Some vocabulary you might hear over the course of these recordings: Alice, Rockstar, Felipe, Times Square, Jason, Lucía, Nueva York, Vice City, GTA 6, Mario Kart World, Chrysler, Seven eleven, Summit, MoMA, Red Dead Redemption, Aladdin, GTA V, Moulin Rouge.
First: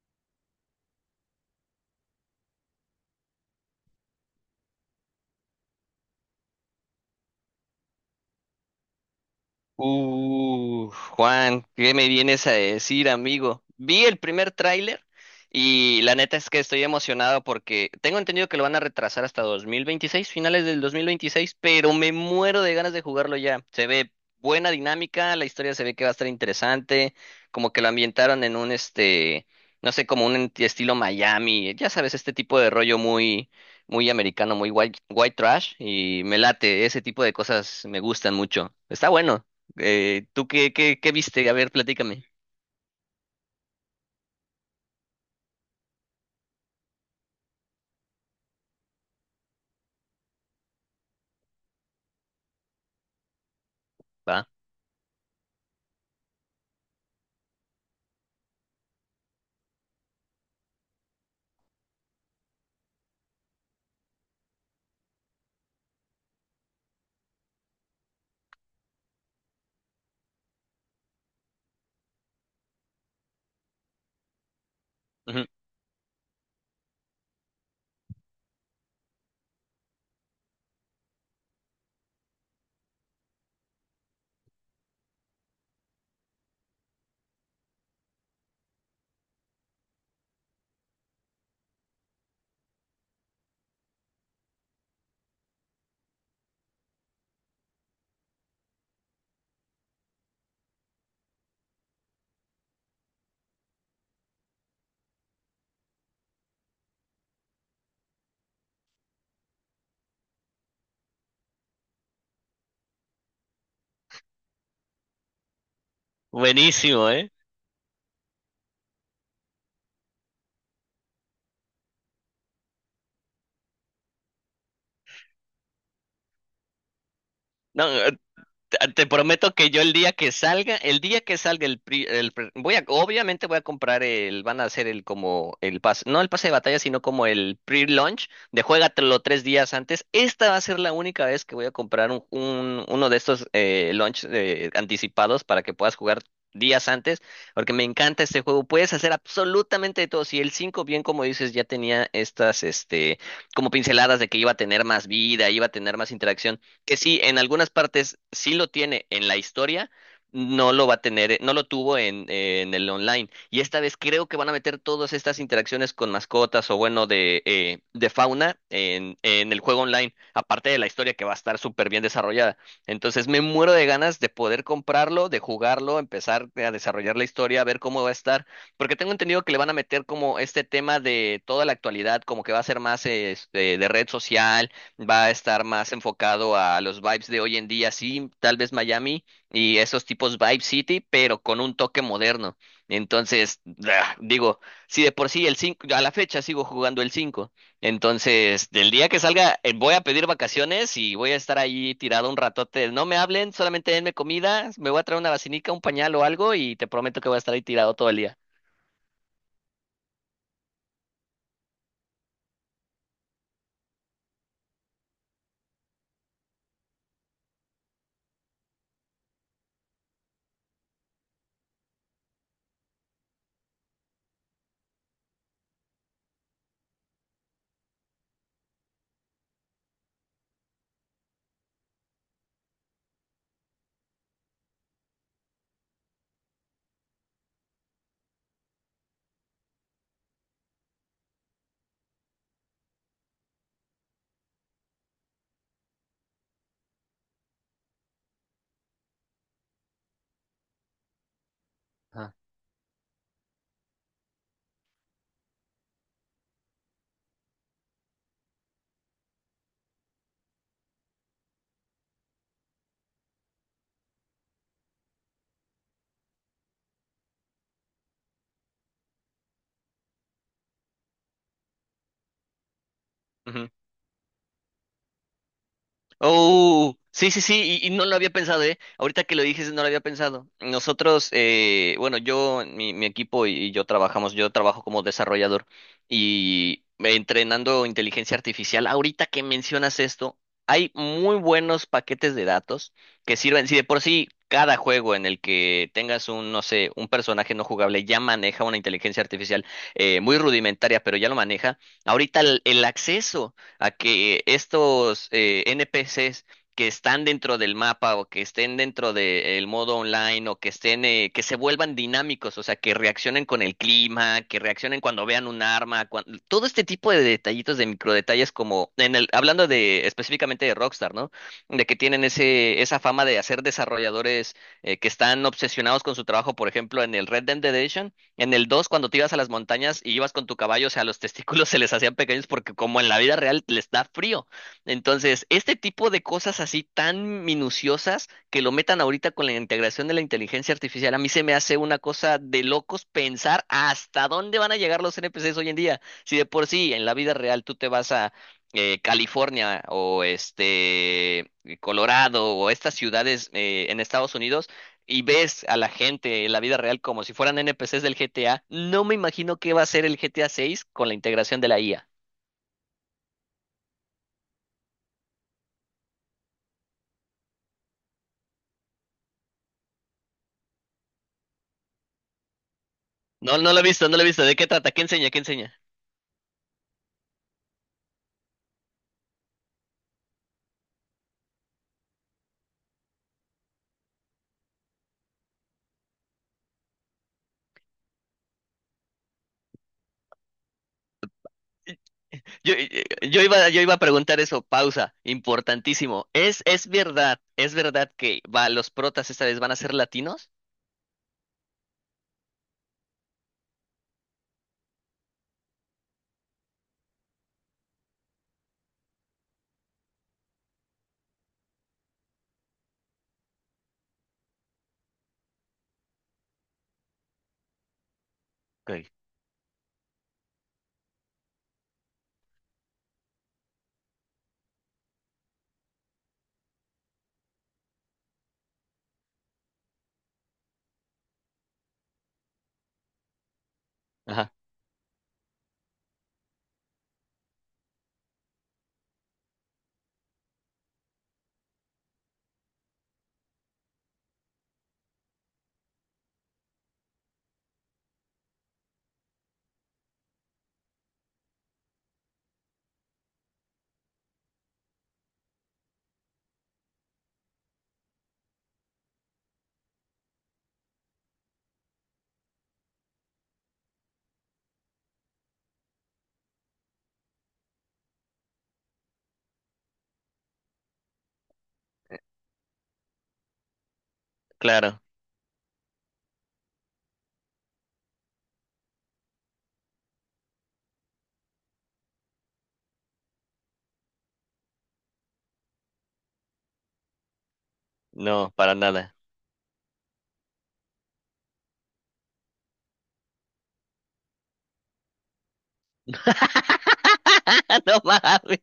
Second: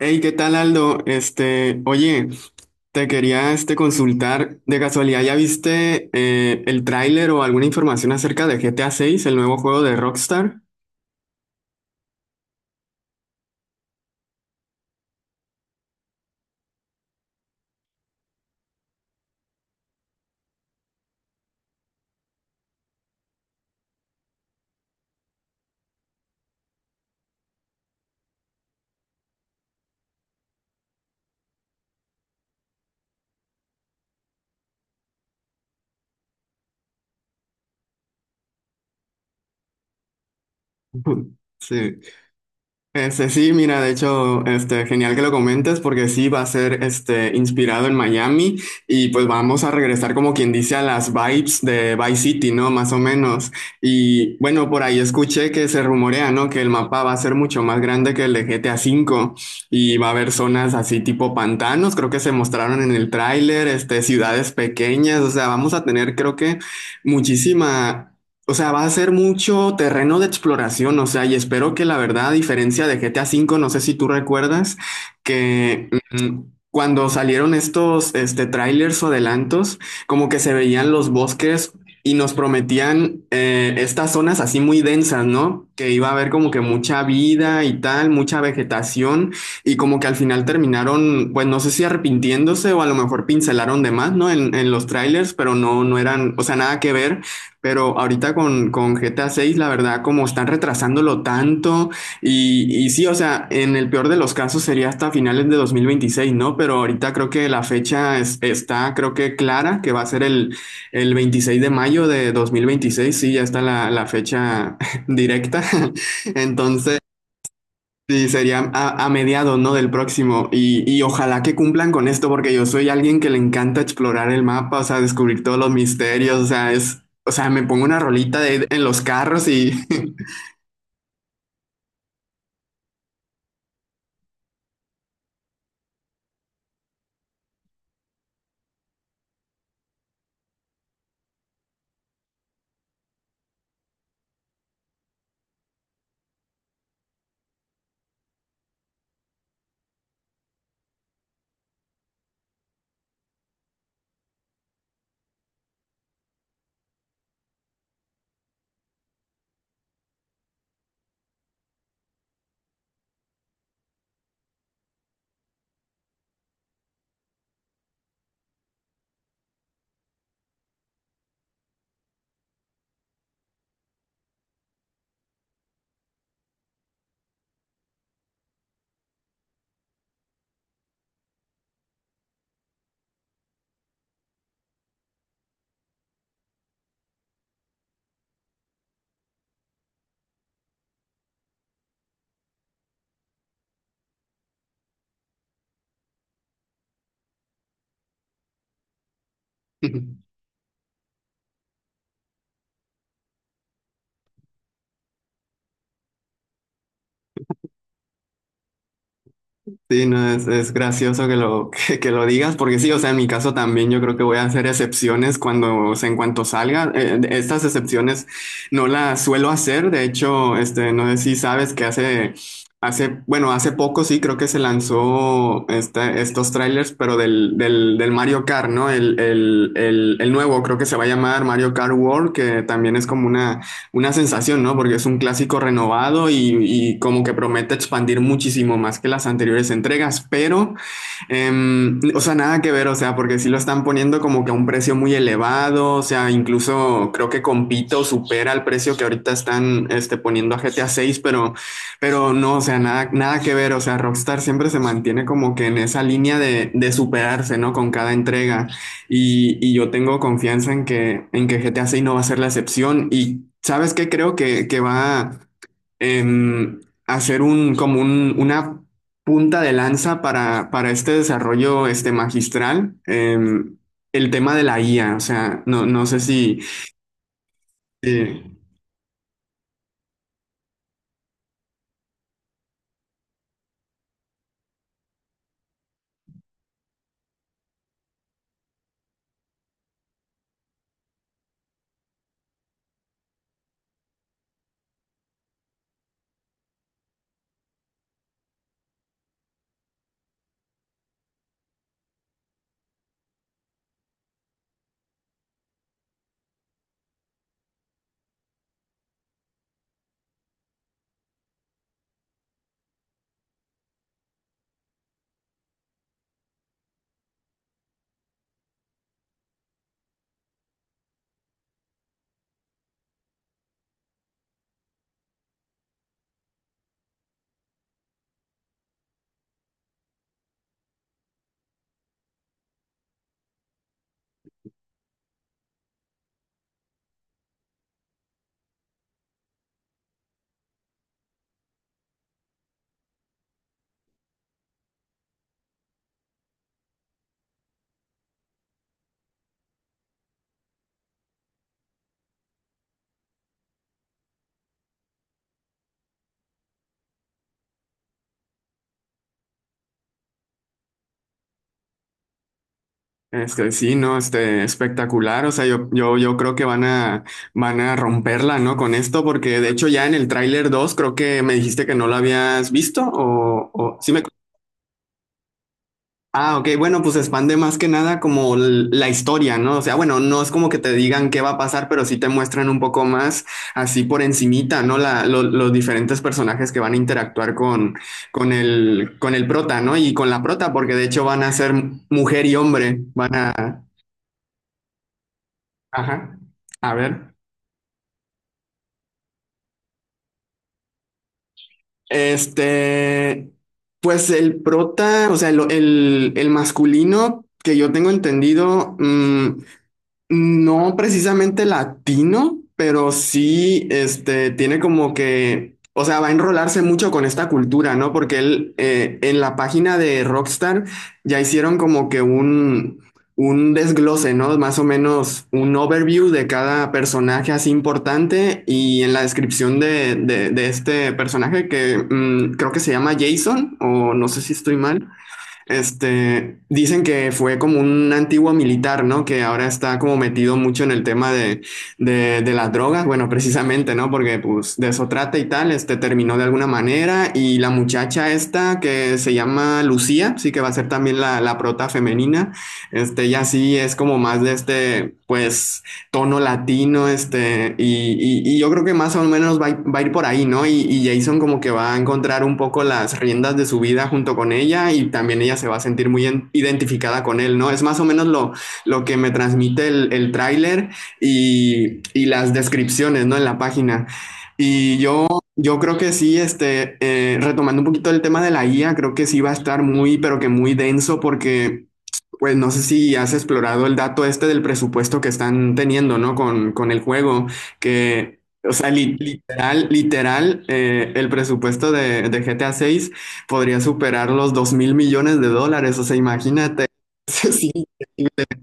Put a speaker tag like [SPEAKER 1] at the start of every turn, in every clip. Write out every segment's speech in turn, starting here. [SPEAKER 1] Hey, ¿qué tal, Aldo? Oye, te quería consultar. De casualidad, ¿ya viste el tráiler o alguna información acerca de GTA 6, el nuevo juego de Rockstar?
[SPEAKER 2] Uh, Juan, ¿qué me vienes a decir, amigo? Vi el primer tráiler y la neta es que estoy emocionado porque tengo entendido que lo van a retrasar hasta 2026, finales del 2026, pero me muero de ganas de jugarlo ya. Se ve buena dinámica, la historia se ve que va a estar interesante, como que lo ambientaron en un no sé, como un estilo Miami, ya sabes, este tipo de rollo muy muy americano, muy white, white trash y me late, ese tipo de cosas me gustan mucho. Está bueno. ¿Tú qué viste? A ver,
[SPEAKER 1] Sí.
[SPEAKER 2] platícame.
[SPEAKER 1] Sí, mira, de hecho, genial que lo comentes porque sí va a ser inspirado en Miami y pues vamos a regresar, como quien dice, a las vibes de Vice City, ¿no? Más o menos. Y
[SPEAKER 2] Va.
[SPEAKER 1] bueno, por ahí escuché que se rumorea, ¿no? Que el mapa va a ser mucho más grande que el de GTA V, y va a haber zonas así tipo pantanos, creo que se mostraron en el tráiler, ciudades pequeñas, o sea, vamos a tener, creo que muchísima, o sea, va a ser mucho terreno de exploración, o sea, y espero que, la verdad, a diferencia de GTA V, no sé si tú recuerdas,
[SPEAKER 2] Ujú.
[SPEAKER 1] que mm, cuando salieron estos trailers o adelantos, como que se veían los bosques y nos prometían estas zonas así muy densas, ¿no? Que iba a haber como que mucha vida y tal, mucha vegetación, y como que al final terminaron, pues no sé si arrepintiéndose o a lo mejor pincelaron de más, ¿no? En los trailers, pero no, no eran, o sea, nada que ver. Pero ahorita con GTA 6, la verdad, como están retrasándolo tanto, y sí, o sea, en el peor de los casos sería hasta finales de 2026, ¿no? Pero ahorita creo que está, creo, que clara, que va a ser el 26 de mayo de 2026, sí, ya está la fecha directa. Entonces,
[SPEAKER 2] Buenísimo, ¿eh?
[SPEAKER 1] sí, sería a mediados, ¿no? Del próximo. Y ojalá que cumplan con esto, porque yo soy alguien que le encanta explorar el mapa, o sea, descubrir todos los misterios, o sea, es, o sea, me pongo
[SPEAKER 2] No,
[SPEAKER 1] una
[SPEAKER 2] Te
[SPEAKER 1] en los
[SPEAKER 2] te
[SPEAKER 1] carros
[SPEAKER 2] prometo que
[SPEAKER 1] y...
[SPEAKER 2] yo el día que salga, el día que salga el, pri- el pre- obviamente voy a comprar el, van a hacer el como el pase, no el pase de batalla, sino como el pre-launch de juégatelo 3 días antes. Esta va a ser la única vez que voy a comprar uno de estos launch anticipados para que puedas jugar días antes, porque me encanta este juego. Puedes hacer absolutamente de todo. Si el 5 bien como dices, ya tenía estas, como pinceladas de que iba a tener más vida, iba a tener más interacción que sí, en algunas partes sí lo tiene en la historia, no lo va a tener, no lo tuvo en el online. Y esta vez creo que van a meter todas estas interacciones con mascotas o bueno, de fauna en el juego online, aparte de la historia que va a estar súper bien desarrollada. Entonces me muero de ganas de poder comprarlo, de jugarlo, empezar a desarrollar la historia, a ver cómo va a estar, porque tengo entendido que le van a meter como este tema de toda la actualidad, como que va a ser más de red social, va a estar más enfocado a los vibes de hoy en día, sí, tal vez Miami y esos tipos Vibe City, pero con un toque moderno. Entonces, digo, si de por sí el cinco, a la fecha sigo jugando el 5, entonces del día que salga voy a pedir vacaciones y voy a estar ahí tirado un ratote. No me hablen, solamente denme comida, me voy a traer una vacinica, un pañal o algo y te prometo que voy a estar ahí tirado todo el día.
[SPEAKER 1] Sí, no, es gracioso que lo, que lo digas, porque sí, o sea, en mi caso también yo creo que voy a hacer excepciones cuando, o sea, en cuanto salga. Estas excepciones no las suelo hacer, de hecho, no sé si sabes que hace, hace, bueno, hace poco sí creo que se lanzó estos trailers, pero del Mario Kart, ¿no? El nuevo, creo que se va a llamar Mario Kart World, que también es como una sensación, ¿no? Porque es un clásico renovado y como que promete expandir muchísimo más que las anteriores entregas, pero o sea, nada que ver, o sea, porque sí lo están poniendo como que a un precio muy elevado, o sea, incluso creo que compito supera el precio que ahorita están poniendo a GTA 6, pero
[SPEAKER 2] Ajá.
[SPEAKER 1] no, o sea, nada, nada que ver, o sea, Rockstar siempre se mantiene como que en esa línea de superarse, ¿no? Con cada entrega. Y yo tengo confianza en que GTA 6 no va a ser la excepción. Y ¿sabes qué? Creo que va em, hacer un, como una punta de lanza para este desarrollo magistral, el tema de la IA, o sea, no sé si,
[SPEAKER 2] Oh, sí, sí, sí, y no lo había
[SPEAKER 1] si,
[SPEAKER 2] pensado, ¿eh? Ahorita que lo dices, no lo había pensado. Nosotros, bueno, yo, mi equipo y yo trabajamos, yo trabajo como desarrollador y entrenando inteligencia artificial. Ahorita que mencionas esto, hay muy buenos paquetes de datos que sirven. Si de por sí cada juego en el que tengas un, no sé, un personaje no jugable ya maneja una inteligencia artificial muy rudimentaria, pero ya lo maneja. Ahorita el acceso a que estos NPCs que están dentro del mapa o que estén dentro del modo online o que estén, que se vuelvan dinámicos, o sea, que reaccionen con el clima, que reaccionen cuando vean un arma, todo este tipo de detallitos, de microdetalles como en el, hablando de específicamente de Rockstar, ¿no? De que tienen ese, esa fama de hacer desarrolladores que están obsesionados con su trabajo. Por ejemplo, en el Red Dead Redemption, en el dos, cuando te ibas a las montañas y ibas con tu caballo, o sea, los testículos se les hacían pequeños porque, como en la vida real, les da frío. Entonces, este tipo de cosas así tan minuciosas que lo metan ahorita con la integración de la inteligencia artificial, a mí se me hace una cosa de locos pensar hasta dónde van a llegar los NPCs hoy en día. Si de por sí en la vida real tú te vas a California o Colorado o estas ciudades en Estados Unidos y ves a la gente en la vida real como si fueran NPCs del GTA, no me imagino qué va a ser el GTA 6 con la integración de la IA.
[SPEAKER 1] sí, ¿no? Espectacular, o sea, yo creo que van a romperla, ¿no? Con esto, porque de hecho ya en el tráiler dos, creo que me dijiste que no lo habías visto,
[SPEAKER 2] No, no lo he
[SPEAKER 1] o
[SPEAKER 2] visto,
[SPEAKER 1] sí
[SPEAKER 2] no
[SPEAKER 1] me...
[SPEAKER 2] lo he visto. ¿De qué trata? ¿Qué enseña? ¿Qué enseña?
[SPEAKER 1] Ah, ok, bueno, pues expande más que nada como la historia, ¿no? O sea, bueno, no es como que te digan qué va a pasar, pero sí te muestran un poco más, así por encimita, ¿no? La, los diferentes personajes que van a interactuar con el prota, ¿no? Y con la prota, porque de hecho van a ser mujer y
[SPEAKER 2] Yo,
[SPEAKER 1] hombre, van
[SPEAKER 2] yo iba, yo
[SPEAKER 1] a...
[SPEAKER 2] iba a preguntar eso, pausa, importantísimo.
[SPEAKER 1] Ajá,
[SPEAKER 2] ¿Es,
[SPEAKER 1] a ver.
[SPEAKER 2] es verdad que va, los protas esta vez van a ser latinos?
[SPEAKER 1] Este, pues el prota, o sea, el, el masculino, que yo tengo entendido, no precisamente latino, pero sí, tiene como que, o sea, va a enrolarse mucho con esta cultura, ¿no? Porque él,
[SPEAKER 2] Ok.
[SPEAKER 1] en la página de Rockstar ya hicieron como que un desglose, ¿no? Más o menos un overview de cada personaje así importante, y en la descripción de este personaje, creo que se llama Jason, o no sé si
[SPEAKER 2] Ajá,
[SPEAKER 1] estoy mal. Dicen que fue como un antiguo militar, ¿no? Que ahora está como metido mucho en el tema de las drogas, bueno, precisamente, ¿no? Porque pues de eso trata y tal, este terminó de alguna manera, y la muchacha esta que se llama Lucía, sí que va a ser también la prota femenina, ya sí es como más de pues tono latino, yo creo que más o menos va, va a ir por ahí, ¿no? Jason como que va a encontrar un poco las riendas de su vida junto con ella, y también ella se va a sentir muy identificada con él, ¿no? Es más o menos lo que me transmite el tráiler y las descripciones, ¿no? En la página. Y
[SPEAKER 2] claro,
[SPEAKER 1] yo, yo creo que sí, retomando un poquito el tema de la IA, creo que sí va a estar muy, pero que muy denso, porque pues no sé si has explorado el dato este del presupuesto que están teniendo, ¿no? Con el juego, que,
[SPEAKER 2] no,
[SPEAKER 1] o
[SPEAKER 2] para
[SPEAKER 1] sea,
[SPEAKER 2] nada.
[SPEAKER 1] literal, literal, el presupuesto de GTA 6 podría superar los $2.000.000.000, o sea, imagínate. Sí,
[SPEAKER 2] No mames.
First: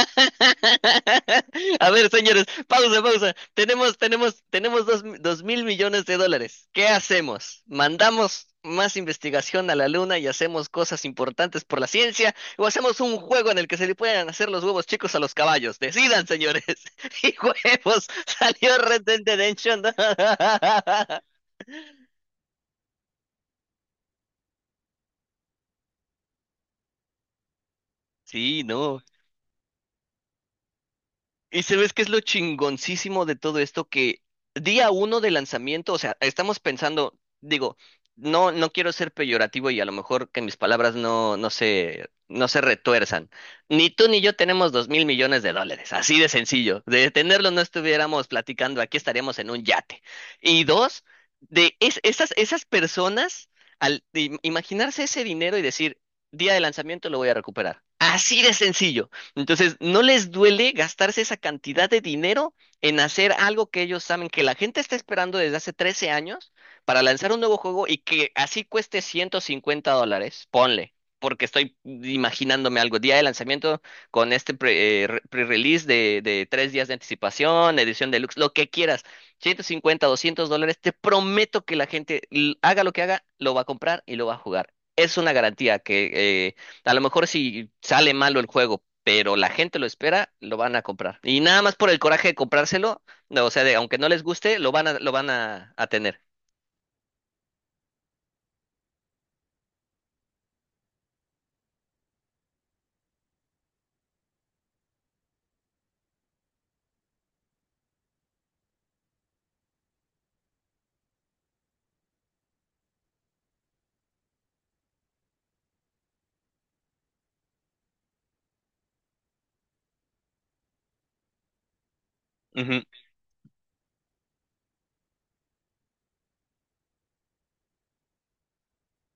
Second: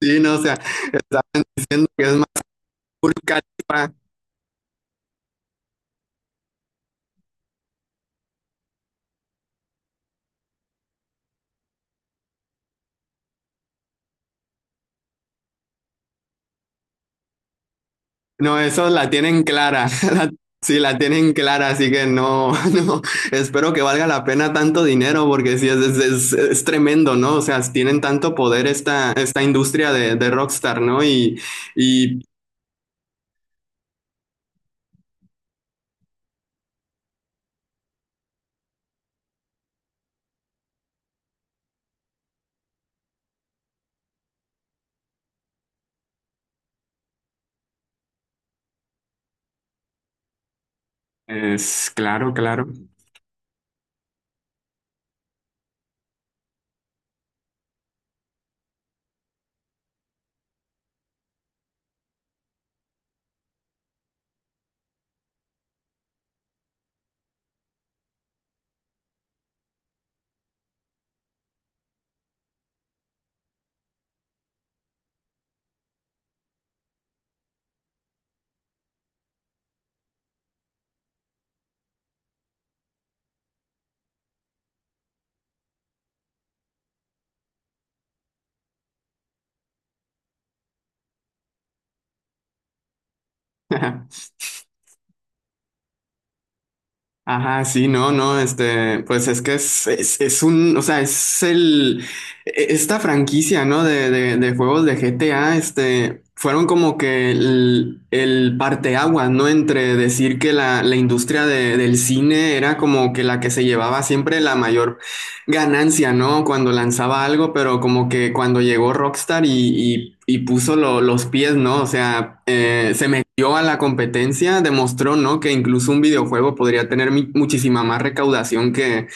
[SPEAKER 1] sí, no, o sea, está diciendo
[SPEAKER 2] A
[SPEAKER 1] que
[SPEAKER 2] ver,
[SPEAKER 1] es más
[SPEAKER 2] señores, pausa,
[SPEAKER 1] Burj...
[SPEAKER 2] pausa. Tenemos dos mil millones de dólares. ¿Qué hacemos? ¿Mandamos más investigación a la luna y hacemos cosas importantes por la ciencia? ¿O hacemos un juego en el que se le puedan hacer los huevos chicos a los caballos? Decidan, señores. Y huevos,
[SPEAKER 1] No,
[SPEAKER 2] salió
[SPEAKER 1] esos
[SPEAKER 2] Red
[SPEAKER 1] la
[SPEAKER 2] Dead
[SPEAKER 1] tienen
[SPEAKER 2] Redemption.
[SPEAKER 1] clara. Sí, la tienen clara, así que no, no. Espero que valga la pena tanto dinero, porque sí, es, es tremendo, ¿no? O sea, tienen tanto
[SPEAKER 2] Sí,
[SPEAKER 1] poder
[SPEAKER 2] no.
[SPEAKER 1] esta, esta industria de Rockstar, ¿no?
[SPEAKER 2] ¿Y sabes qué es
[SPEAKER 1] Y
[SPEAKER 2] lo chingoncísimo de todo esto? Que día uno de lanzamiento, o sea, estamos pensando, digo, no, no quiero ser peyorativo y a lo mejor que mis palabras no, no se retuerzan. Ni tú ni yo tenemos 2000 millones de dólares, así de sencillo. De tenerlo, no estuviéramos platicando, aquí estaríamos en un yate. Y dos, de
[SPEAKER 1] es claro,
[SPEAKER 2] esas, esas
[SPEAKER 1] claro.
[SPEAKER 2] personas, al imaginarse ese dinero y decir, día de lanzamiento lo voy a recuperar. Así de sencillo. Entonces, no les duele gastarse esa cantidad de dinero en hacer algo que ellos saben que la gente está esperando desde hace 13 años, para lanzar un nuevo juego y que así cueste $150. Ponle, porque estoy imaginándome algo. Día de lanzamiento con este pre-release de, 3 días de anticipación, edición deluxe, lo que quieras. 150, $200. Te prometo que la gente, haga lo que haga, lo va a comprar y lo va a jugar. Es una garantía que, eh, a lo mejor si sale malo el juego, pero la gente lo espera, lo van a comprar. Y nada más por el coraje de comprárselo, no, o sea, de, aunque no les guste, lo van a, a tener.
[SPEAKER 1] Ajá, sí, no, no, pues es que es un, o sea, es el, esta franquicia, ¿no? De juegos de GTA, fueron como que el parteaguas, ¿no? Entre decir que la industria del cine era como que la que se llevaba siempre la mayor ganancia, ¿no? Cuando lanzaba algo, pero como que cuando llegó Rockstar y, y puso los pies, ¿no? O sea,
[SPEAKER 2] Ujú,
[SPEAKER 1] se metió a la competencia, demostró, ¿no? Que incluso un videojuego podría tener muchísima más recaudación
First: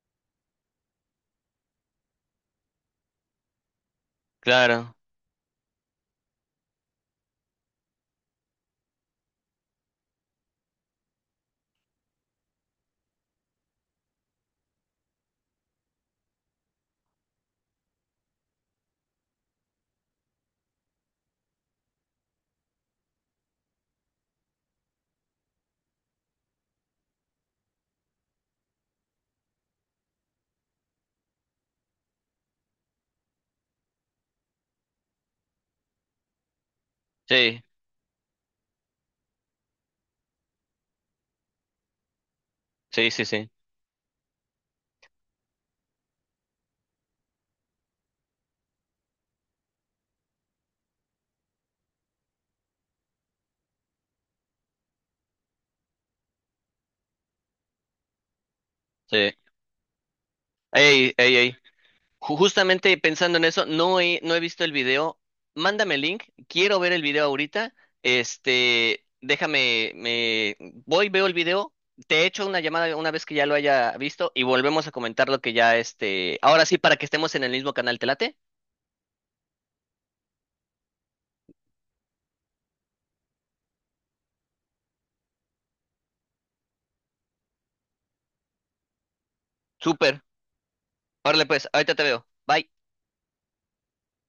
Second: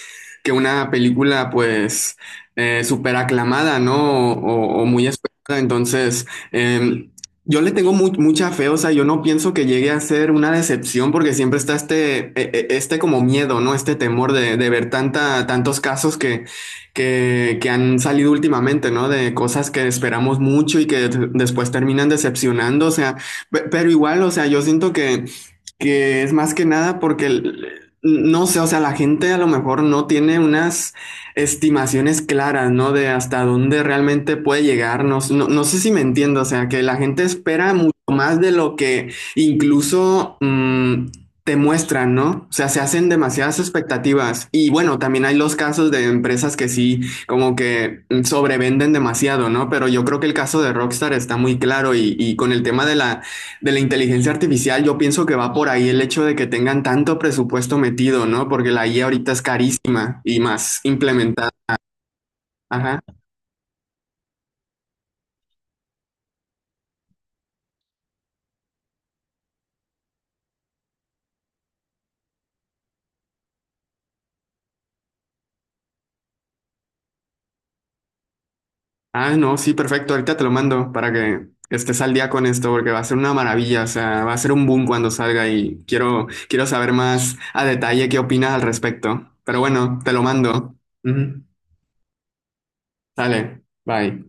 [SPEAKER 1] que una película, pues, súper aclamada, ¿no? O, o
[SPEAKER 2] claro,
[SPEAKER 1] muy esperada. Entonces, eh, yo le tengo mucha fe, o sea, yo no pienso que llegue a ser una decepción, porque siempre está este como miedo, ¿no? Este temor de ver tanta, tantos casos que han salido últimamente, ¿no? De cosas que esperamos mucho y que después terminan decepcionando, o sea, pero igual, o sea, yo siento que es más que nada porque, no sé, o sea, la gente a lo mejor no tiene unas estimaciones claras, ¿no? De hasta dónde realmente puede llegar. No, no sé si me entiendo, o sea, que la gente
[SPEAKER 2] sí,
[SPEAKER 1] espera mucho más de lo que incluso te muestran, ¿no? O sea, se hacen
[SPEAKER 2] sí, sí, sí,
[SPEAKER 1] demasiadas expectativas. Y bueno, también hay los casos de empresas que sí, como que sobrevenden demasiado, ¿no? Pero yo creo que el caso de Rockstar está muy claro, y con el tema de la inteligencia artificial, yo pienso que va por ahí el hecho de que tengan tanto presupuesto metido, ¿no? Porque la IA ahorita
[SPEAKER 2] sí.
[SPEAKER 1] es carísima, y más
[SPEAKER 2] Ey, ey,
[SPEAKER 1] implementada.
[SPEAKER 2] ey. Justamente
[SPEAKER 1] Ajá.
[SPEAKER 2] pensando en eso, no he visto el video. Mándame el link. Quiero ver el video ahorita. Déjame, me voy, veo el video. Te echo una llamada una vez que ya lo haya visto y volvemos a comentar lo que ya este. Ahora sí, para que estemos en el mismo canal, ¿te late?
[SPEAKER 1] Ah, no, sí, perfecto. Ahorita te lo mando para que estés al día con esto, porque va a ser una maravilla. O sea, va a ser un boom cuando salga, y quiero, quiero saber más a detalle qué opinas al respecto. Pero bueno, te
[SPEAKER 2] Súper.
[SPEAKER 1] lo mando. Ujú.
[SPEAKER 2] Órale, pues, ahorita te veo. Bye.
[SPEAKER 1] Sale. Bye.